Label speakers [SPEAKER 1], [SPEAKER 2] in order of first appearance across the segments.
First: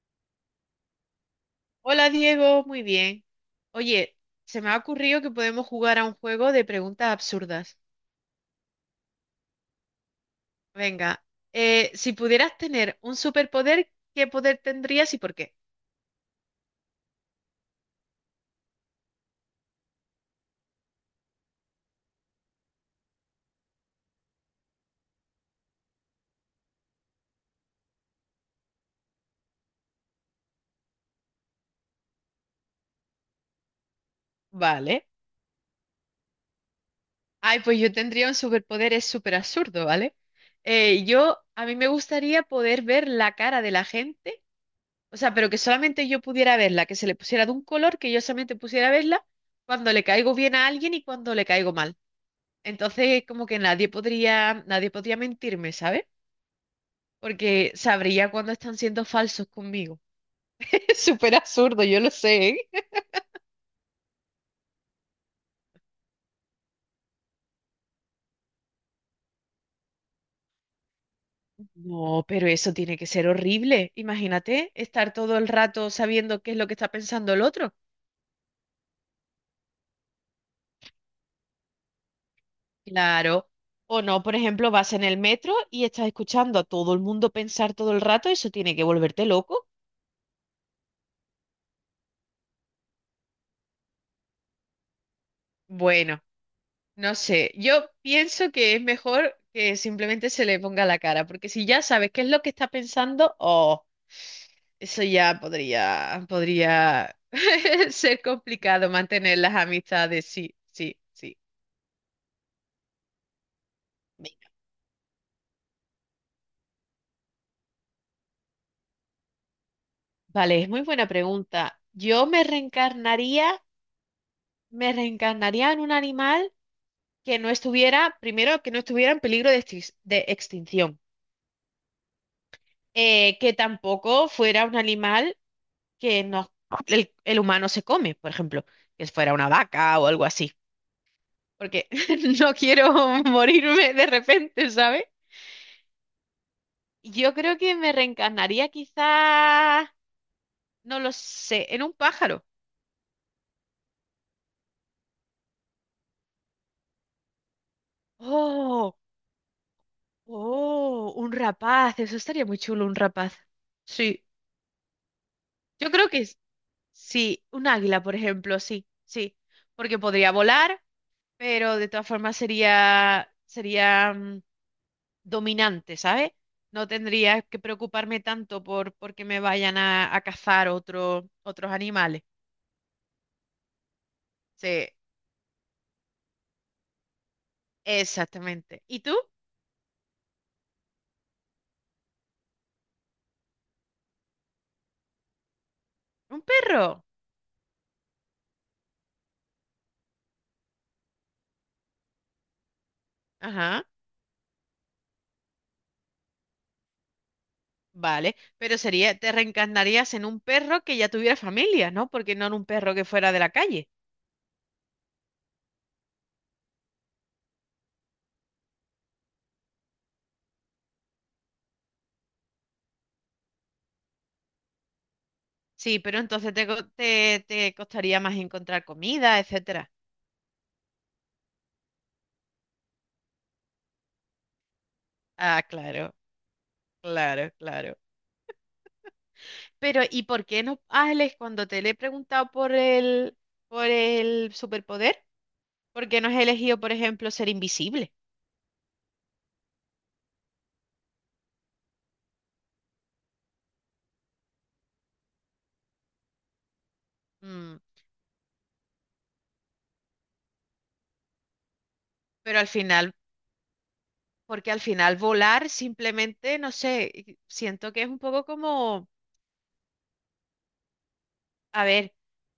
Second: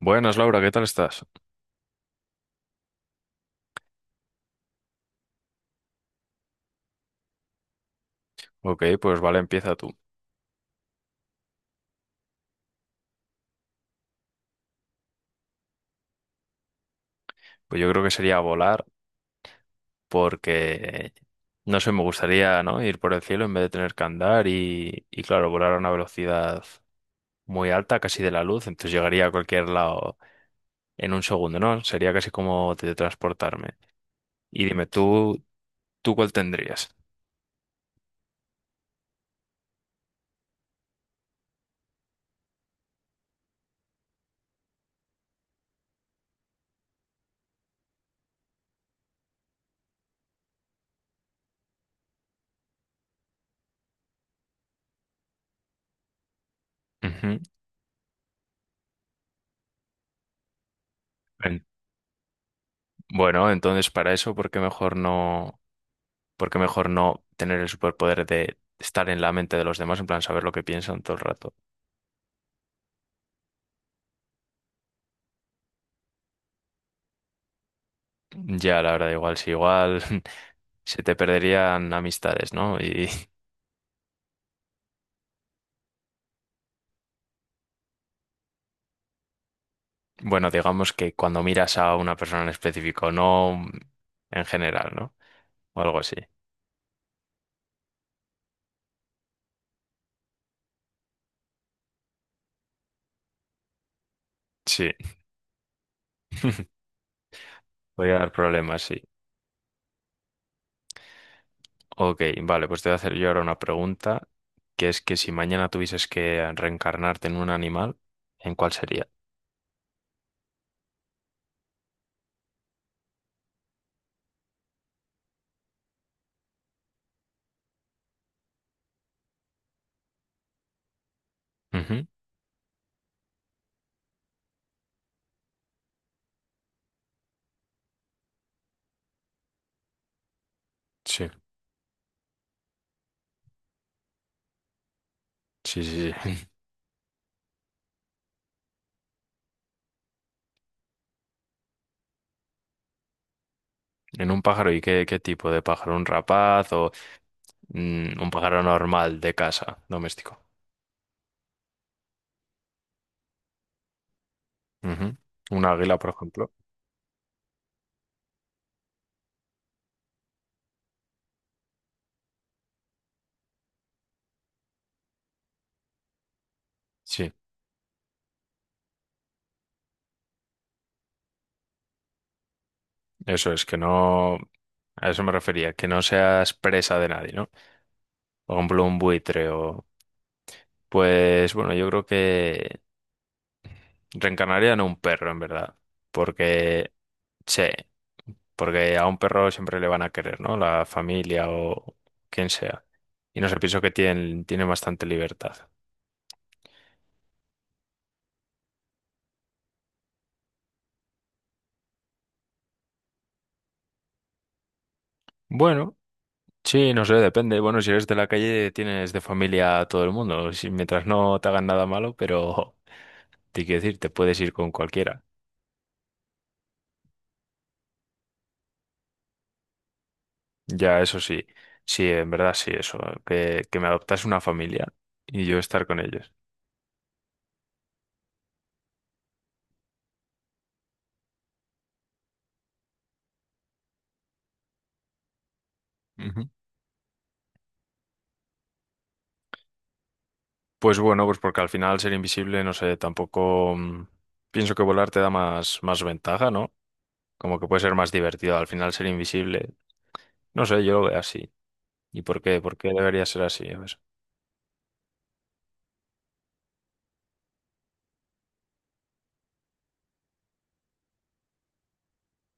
[SPEAKER 1] Buenas, Laura, ¿qué tal estás?
[SPEAKER 2] Hola Diego, muy bien. Oye, se me ha ocurrido que podemos jugar a un juego de preguntas absurdas.
[SPEAKER 1] Ok, pues vale, empieza tú.
[SPEAKER 2] Venga, si pudieras tener un superpoder, ¿qué poder tendrías y por qué?
[SPEAKER 1] Pues yo creo que sería volar porque, no sé, me gustaría, ¿no? Ir por el cielo en vez de tener que andar y claro, volar a una velocidad muy alta, casi de la luz, entonces llegaría a cualquier lado en un segundo, ¿no? Sería casi como teletransportarme. Y dime,
[SPEAKER 2] Vale.
[SPEAKER 1] ¿tú cuál tendrías?
[SPEAKER 2] Ay, pues yo tendría un superpoder, es súper absurdo, ¿vale? A mí me gustaría poder ver la cara de la gente, o sea, pero que solamente yo pudiera verla, que se le pusiera de un color, que yo solamente pudiera verla cuando le caigo bien a alguien y cuando le caigo mal. Entonces, como que nadie podría mentirme, ¿sabes?
[SPEAKER 1] Ujú.
[SPEAKER 2] Porque sabría cuando están siendo falsos conmigo. Es súper
[SPEAKER 1] En-
[SPEAKER 2] absurdo, yo lo sé, ¿eh?
[SPEAKER 1] bueno, entonces para eso, por qué mejor no tener el superpoder de estar en la mente de los demás, en plan saber lo que piensan todo el rato?
[SPEAKER 2] No, pero eso tiene que ser horrible. Imagínate estar todo el rato sabiendo qué es lo que está pensando el otro.
[SPEAKER 1] Ya, la verdad, igual, si igual se te perderían amistades, ¿no? Y
[SPEAKER 2] Claro. O no, por ejemplo, vas en el metro y estás escuchando a todo el mundo pensar todo el rato, eso tiene que volverte loco.
[SPEAKER 1] bueno, digamos que cuando miras a una persona en específico, no en general, ¿no? O algo así.
[SPEAKER 2] Bueno, no sé, yo pienso que es mejor que simplemente se le ponga la cara, porque si ya sabes qué es lo que está pensando, oh.
[SPEAKER 1] Sí,
[SPEAKER 2] Eso ya podría
[SPEAKER 1] voy a
[SPEAKER 2] ser
[SPEAKER 1] dar problemas,
[SPEAKER 2] complicado
[SPEAKER 1] sí.
[SPEAKER 2] mantener las amistades, sí, sí, sí.
[SPEAKER 1] Ok, vale, pues te voy a hacer yo ahora una pregunta,
[SPEAKER 2] Venga.
[SPEAKER 1] que es que si mañana tuvieses que reencarnarte en un animal, ¿en cuál sería?
[SPEAKER 2] Vale, es muy buena pregunta. Me reencarnaría en un animal que primero, que no estuviera en peligro de, de extinción.
[SPEAKER 1] Ujú.
[SPEAKER 2] Que tampoco fuera un animal que no, el humano se come, por ejemplo, que fuera una vaca o algo así,
[SPEAKER 1] Sí,
[SPEAKER 2] porque no quiero morirme de repente, ¿sabes?
[SPEAKER 1] sí, sí, sí.
[SPEAKER 2] Yo creo que me reencarnaría quizás, no lo sé, en un pájaro.
[SPEAKER 1] En un pájaro, ¿y qué tipo de pájaro? ¿Un rapaz o un pájaro
[SPEAKER 2] Oh,
[SPEAKER 1] normal de casa, doméstico?
[SPEAKER 2] oh, un rapaz, eso estaría muy chulo, un rapaz. Sí,
[SPEAKER 1] Ujú. Un
[SPEAKER 2] yo
[SPEAKER 1] águila,
[SPEAKER 2] creo
[SPEAKER 1] por
[SPEAKER 2] que
[SPEAKER 1] ejemplo.
[SPEAKER 2] sí, un águila, por ejemplo, sí, sí, porque podría volar, pero de todas formas sería dominante, ¿sabes? No
[SPEAKER 1] Sí,
[SPEAKER 2] tendría que preocuparme tanto por porque me vayan a cazar otros animales.
[SPEAKER 1] eso es, que no...
[SPEAKER 2] Sí,
[SPEAKER 1] A eso me refería, que no seas presa de nadie, ¿no? Por
[SPEAKER 2] exactamente.
[SPEAKER 1] ejemplo, un
[SPEAKER 2] ¿Y tú?
[SPEAKER 1] buitre o... Pues bueno, yo creo que reencarnaría en un perro, en verdad.
[SPEAKER 2] ¿Un perro?
[SPEAKER 1] Porque... Sí, porque a un perro siempre le van a querer, ¿no? La familia o quien sea. Y no sé, pienso
[SPEAKER 2] Ajá.
[SPEAKER 1] que tienen bastante libertad.
[SPEAKER 2] Vale, pero sería, te reencarnarías en un perro que ya tuviera familia, ¿no? Porque no en un perro que fuera de la calle.
[SPEAKER 1] Bueno. Sí, no sé, depende. Bueno, si eres de la calle, tienes de familia a todo el mundo. Si, mientras no te hagan nada malo, pero te quiero decir, te puedes ir con cualquiera.
[SPEAKER 2] Sí, pero entonces te costaría más encontrar comida, etcétera.
[SPEAKER 1] Ya, eso sí. Sí, en verdad sí, eso. Que me adoptas una familia y yo
[SPEAKER 2] Ah,
[SPEAKER 1] estar con
[SPEAKER 2] claro,
[SPEAKER 1] ellos.
[SPEAKER 2] claro, claro. Pero, ¿y por qué no, Ángeles, cuando te le he preguntado por por el superpoder, por qué no has
[SPEAKER 1] Ujú.
[SPEAKER 2] elegido, por ejemplo, ser invisible?
[SPEAKER 1] Pues bueno, pues porque al final ser invisible, no sé, tampoco pienso que volar te da más ventaja, ¿no? Como que
[SPEAKER 2] Mm,
[SPEAKER 1] puede ser más divertido. Al final ser invisible, no sé, yo lo veo así. ¿Y por
[SPEAKER 2] pero
[SPEAKER 1] qué?
[SPEAKER 2] al
[SPEAKER 1] ¿Por qué
[SPEAKER 2] final,
[SPEAKER 1] debería ser así? A ver.
[SPEAKER 2] porque al final volar simplemente, no sé, siento que es un poco como... A ver,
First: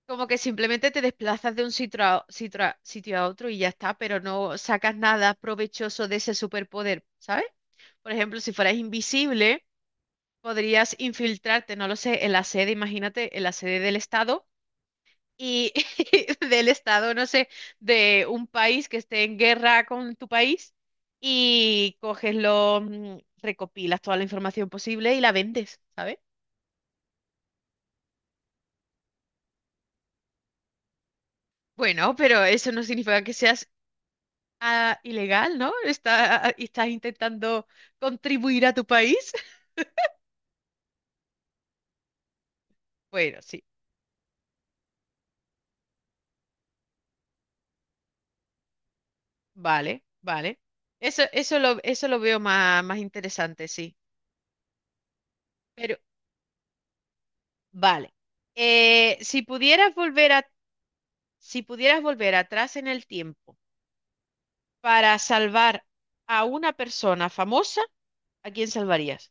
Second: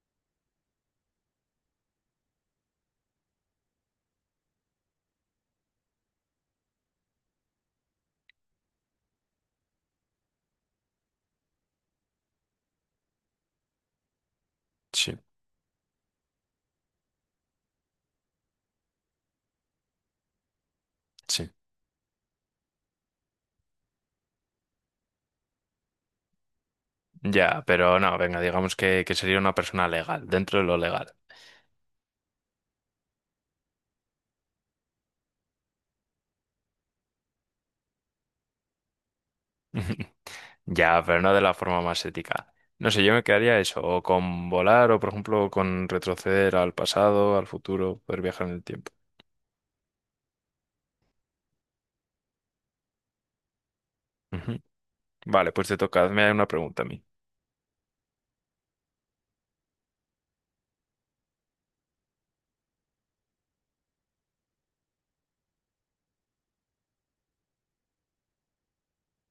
[SPEAKER 2] como que simplemente te desplazas de un sitio a otro y ya está, pero no sacas nada provechoso de ese superpoder, ¿sabes? Por ejemplo, si fueras invisible, podrías infiltrarte, no lo sé, en la sede, imagínate, en la sede del Estado
[SPEAKER 1] Sí,
[SPEAKER 2] y del Estado, no sé, de un país que esté en guerra con tu país
[SPEAKER 1] sí.
[SPEAKER 2] y coges lo, mm, recopilas toda la información posible y la vendes, ¿sabes?
[SPEAKER 1] Ya, pero no, venga, digamos que sería una persona legal, dentro de lo legal.
[SPEAKER 2] Bueno, pero eso no significa que seas ah, ilegal, ¿no? Estás intentando contribuir a tu país.
[SPEAKER 1] Ya, pero no de la forma más ética. No sé, yo me
[SPEAKER 2] Bueno,
[SPEAKER 1] quedaría
[SPEAKER 2] sí,
[SPEAKER 1] eso, o con volar, o por ejemplo con retroceder al pasado, al futuro, poder viajar en el tiempo.
[SPEAKER 2] vale, vale. Eso, eso lo veo más, más interesante, sí.
[SPEAKER 1] Ujú. Vale, pues te
[SPEAKER 2] Pero,
[SPEAKER 1] toca, hazme una pregunta a mí.
[SPEAKER 2] vale. Eh, si pudieras volver a, si pudieras volver atrás en el tiempo para salvar a una persona famosa, ¿a quién salvarías?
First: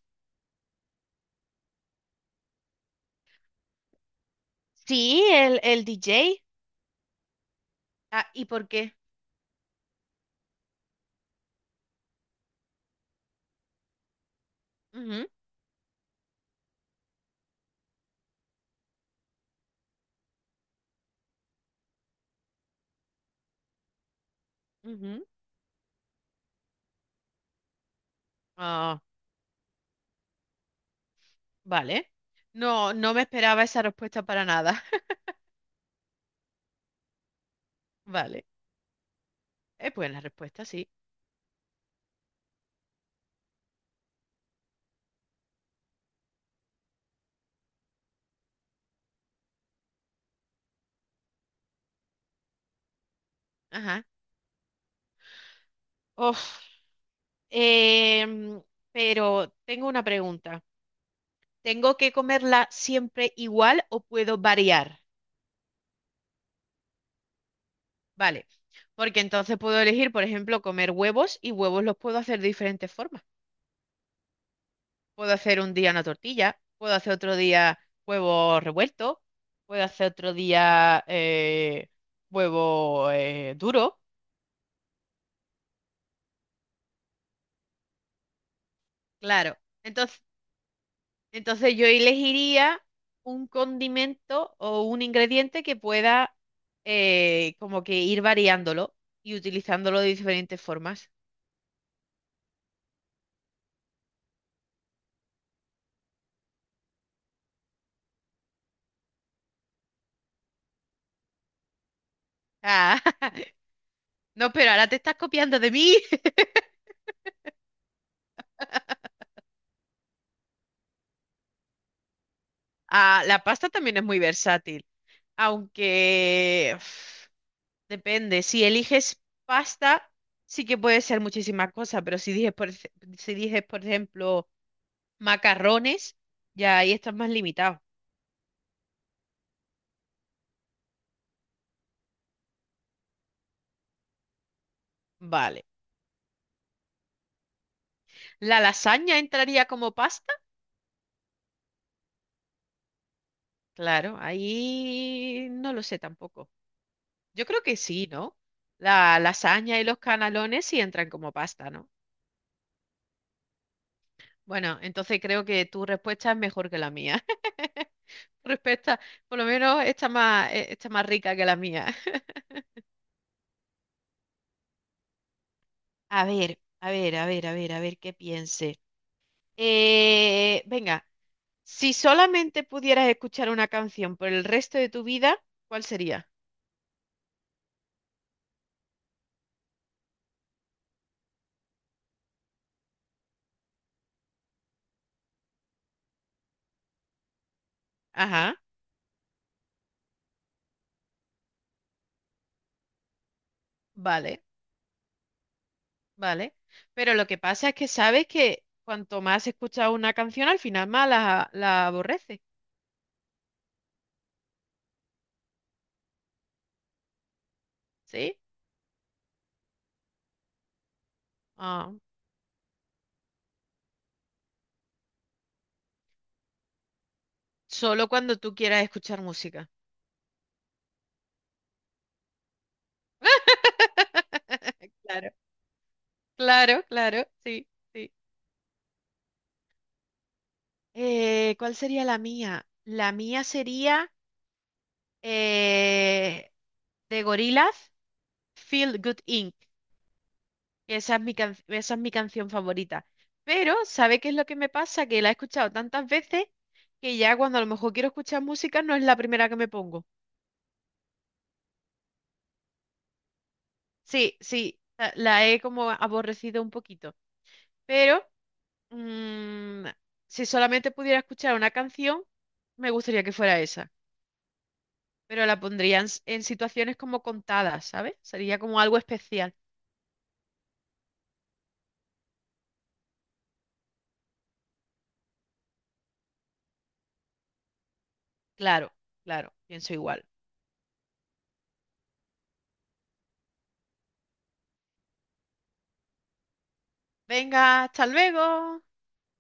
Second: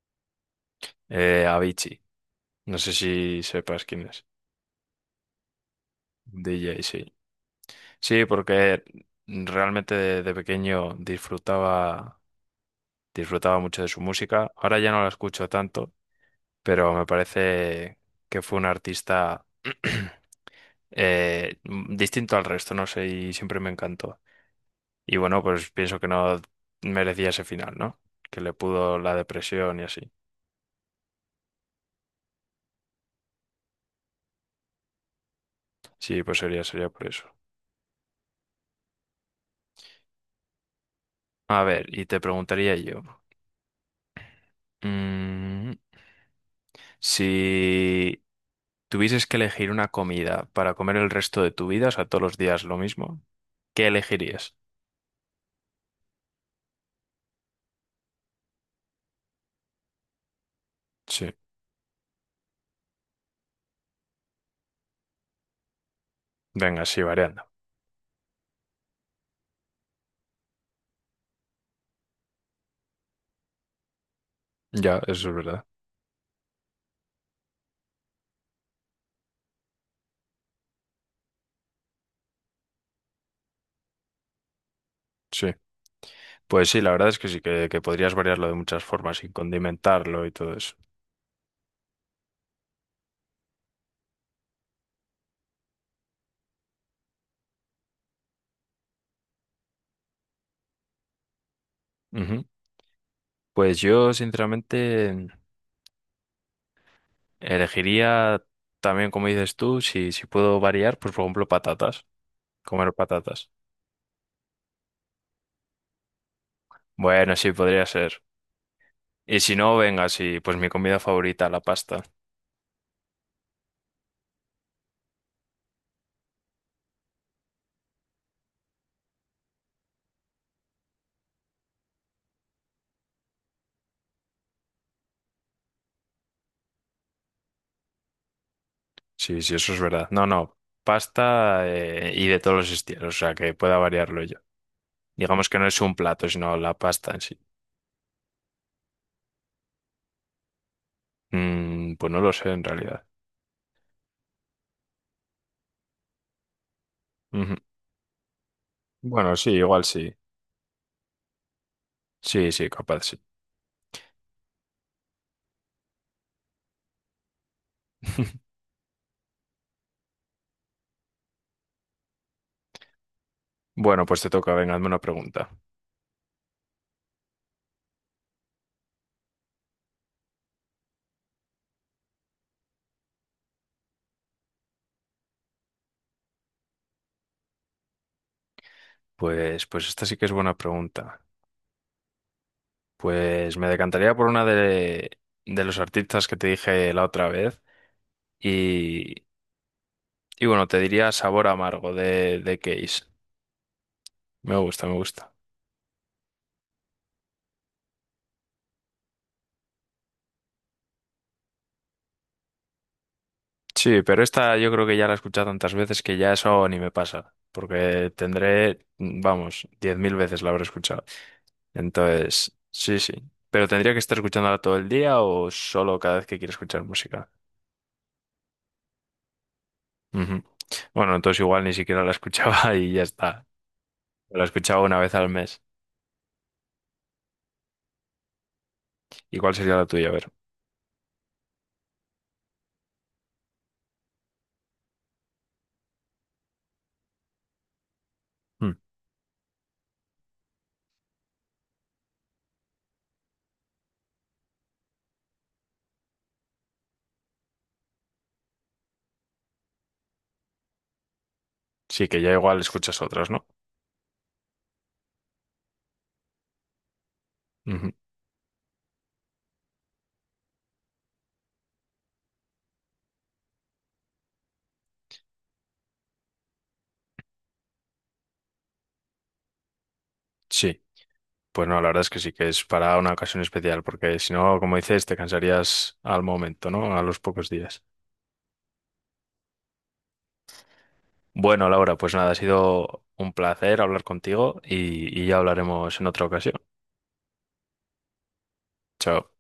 [SPEAKER 1] Avicii, no sé si sepas quién es.
[SPEAKER 2] Sí, el DJ.
[SPEAKER 1] DJ sí. Sí,
[SPEAKER 2] Ah, ¿y por
[SPEAKER 1] porque
[SPEAKER 2] qué?
[SPEAKER 1] realmente de pequeño disfrutaba, disfrutaba mucho de su música. Ahora ya no la
[SPEAKER 2] Ujú,
[SPEAKER 1] escucho tanto, pero me parece que fue un artista distinto al resto, no sé, y siempre me encantó. Y
[SPEAKER 2] ujú.
[SPEAKER 1] bueno, pues pienso que no merecía ese final, ¿no? Que le pudo
[SPEAKER 2] Ah,
[SPEAKER 1] la depresión y así.
[SPEAKER 2] vale. No, no me esperaba esa respuesta para nada.
[SPEAKER 1] Sí, pues sería, sería por eso.
[SPEAKER 2] Vale. Es buena respuesta, sí.
[SPEAKER 1] A ver, y te preguntaría yo, mm, si tuvieses que elegir una comida para comer el resto de tu vida, o sea, todos los días lo mismo, ¿qué
[SPEAKER 2] Ajá.
[SPEAKER 1] elegirías?
[SPEAKER 2] Uf, em, pero tengo una pregunta.
[SPEAKER 1] Sí,
[SPEAKER 2] ¿Tengo que comerla siempre igual o puedo variar?
[SPEAKER 1] venga, sí, variando.
[SPEAKER 2] Vale, porque entonces puedo elegir, por ejemplo, comer huevos y huevos los puedo hacer de diferentes formas.
[SPEAKER 1] Ya, eso
[SPEAKER 2] Puedo
[SPEAKER 1] es
[SPEAKER 2] hacer
[SPEAKER 1] verdad.
[SPEAKER 2] un día una tortilla, puedo hacer otro día huevos revueltos, puedo hacer otro día huevo duro.
[SPEAKER 1] Sí. Pues sí, la verdad es que sí, que podrías variarlo de muchas formas y
[SPEAKER 2] Claro. Entonces.
[SPEAKER 1] condimentarlo y todo eso.
[SPEAKER 2] Entonces yo elegiría un condimento o un ingrediente que pueda como que ir variándolo y utilizándolo de diferentes formas.
[SPEAKER 1] Ujú. Pues yo, sinceramente, elegiría también, como dices tú, si puedo variar, pues por ejemplo, patatas, comer
[SPEAKER 2] Ah,
[SPEAKER 1] patatas.
[SPEAKER 2] no, pero ahora te estás copiando de mí.
[SPEAKER 1] Bueno, sí, podría ser. Y si no, venga, sí, pues mi comida favorita, la pasta.
[SPEAKER 2] Ah, la pasta también es muy versátil, aunque uf, depende. Si eliges pasta, sí que puede ser muchísimas cosas, pero si dices, si dices, por ejemplo, macarrones, ya ahí estás más limitado.
[SPEAKER 1] Sí, sí, eso es verdad. No, no, pasta y de todos los estilos, o sea, que pueda variarlo yo. Digamos que
[SPEAKER 2] Vale.
[SPEAKER 1] no es un plato, sino la pasta en sí.
[SPEAKER 2] ¿La lasaña entraría como pasta?
[SPEAKER 1] Mm, pues no lo sé en realidad.
[SPEAKER 2] Claro, ahí no lo sé tampoco. Yo
[SPEAKER 1] Ujú.
[SPEAKER 2] creo que sí, ¿no? La
[SPEAKER 1] Bueno, sí,
[SPEAKER 2] lasaña y
[SPEAKER 1] igual
[SPEAKER 2] los
[SPEAKER 1] sí.
[SPEAKER 2] canelones sí entran como pasta, ¿no?
[SPEAKER 1] Sí, sí, capaz, sí.
[SPEAKER 2] Bueno, entonces creo que tu respuesta es mejor que la mía. Tu respuesta, por lo menos está más rica que la mía.
[SPEAKER 1] Bueno, pues te toca, venga, hazme una pregunta.
[SPEAKER 2] A ver, a ver, a ver, a ver, a ver qué piense. Venga, si solamente pudieras escuchar una canción por el resto de tu vida, ¿cuál sería?
[SPEAKER 1] Pues, pues esta sí que es buena pregunta. Pues me decantaría por una de los artistas que te dije la otra vez.
[SPEAKER 2] Ajá,
[SPEAKER 1] Y, y bueno, te diría Sabor Amargo de Case.
[SPEAKER 2] vale.
[SPEAKER 1] Me gusta, me gusta.
[SPEAKER 2] Vale, pero lo que pasa es que sabes que cuanto más escuchas una canción, al final más la aborreces,
[SPEAKER 1] Sí, pero esta yo creo que ya la he escuchado tantas veces que ya eso ni me pasa. Porque
[SPEAKER 2] ¿sí?
[SPEAKER 1] tendré, vamos, 10.000 veces la habré escuchado.
[SPEAKER 2] Ah,
[SPEAKER 1] Entonces, sí, sí. Pero tendría que estar escuchándola todo el día o solo cada vez que quiero escuchar música.
[SPEAKER 2] solo cuando tú quieras escuchar música.
[SPEAKER 1] Ujú. Bueno, entonces igual ni siquiera la escuchaba y ya está. La escuchaba una vez al
[SPEAKER 2] Claro,
[SPEAKER 1] mes.
[SPEAKER 2] claro, claro, sí, sí.
[SPEAKER 1] ¿Y cuál sería la tuya? A ver.
[SPEAKER 2] ¿Cuál sería la mía? La mía sería eh, de Gorillaz,
[SPEAKER 1] Mm.
[SPEAKER 2] Feel Good Inc. Esa es mi esa es mi canción favorita. Pero, ¿sabe qué es lo que me pasa? Que la he escuchado tantas veces que ya cuando a lo mejor quiero escuchar música no es la primera que me pongo.
[SPEAKER 1] Sí, que ya igual escuchas otras, ¿no?
[SPEAKER 2] Sí, sí, la he como aborrecido un poquito.
[SPEAKER 1] Ujú.
[SPEAKER 2] Pero, mm, si solamente pudiera escuchar una canción, me gustaría que fuera esa. Pero la pondría en, en situaciones como contadas, ¿sabes? Sería como algo especial.
[SPEAKER 1] Sí. Pues no, la verdad es que sí, que es para una ocasión especial, porque si no, como dices, te cansarías al momento, ¿no? A los pocos días.
[SPEAKER 2] Claro, claro, pienso igual.
[SPEAKER 1] Bueno, Laura, pues nada, ha sido un placer hablar contigo y ya hablaremos en otra ocasión.
[SPEAKER 2] Venga, hasta luego.
[SPEAKER 1] Chao.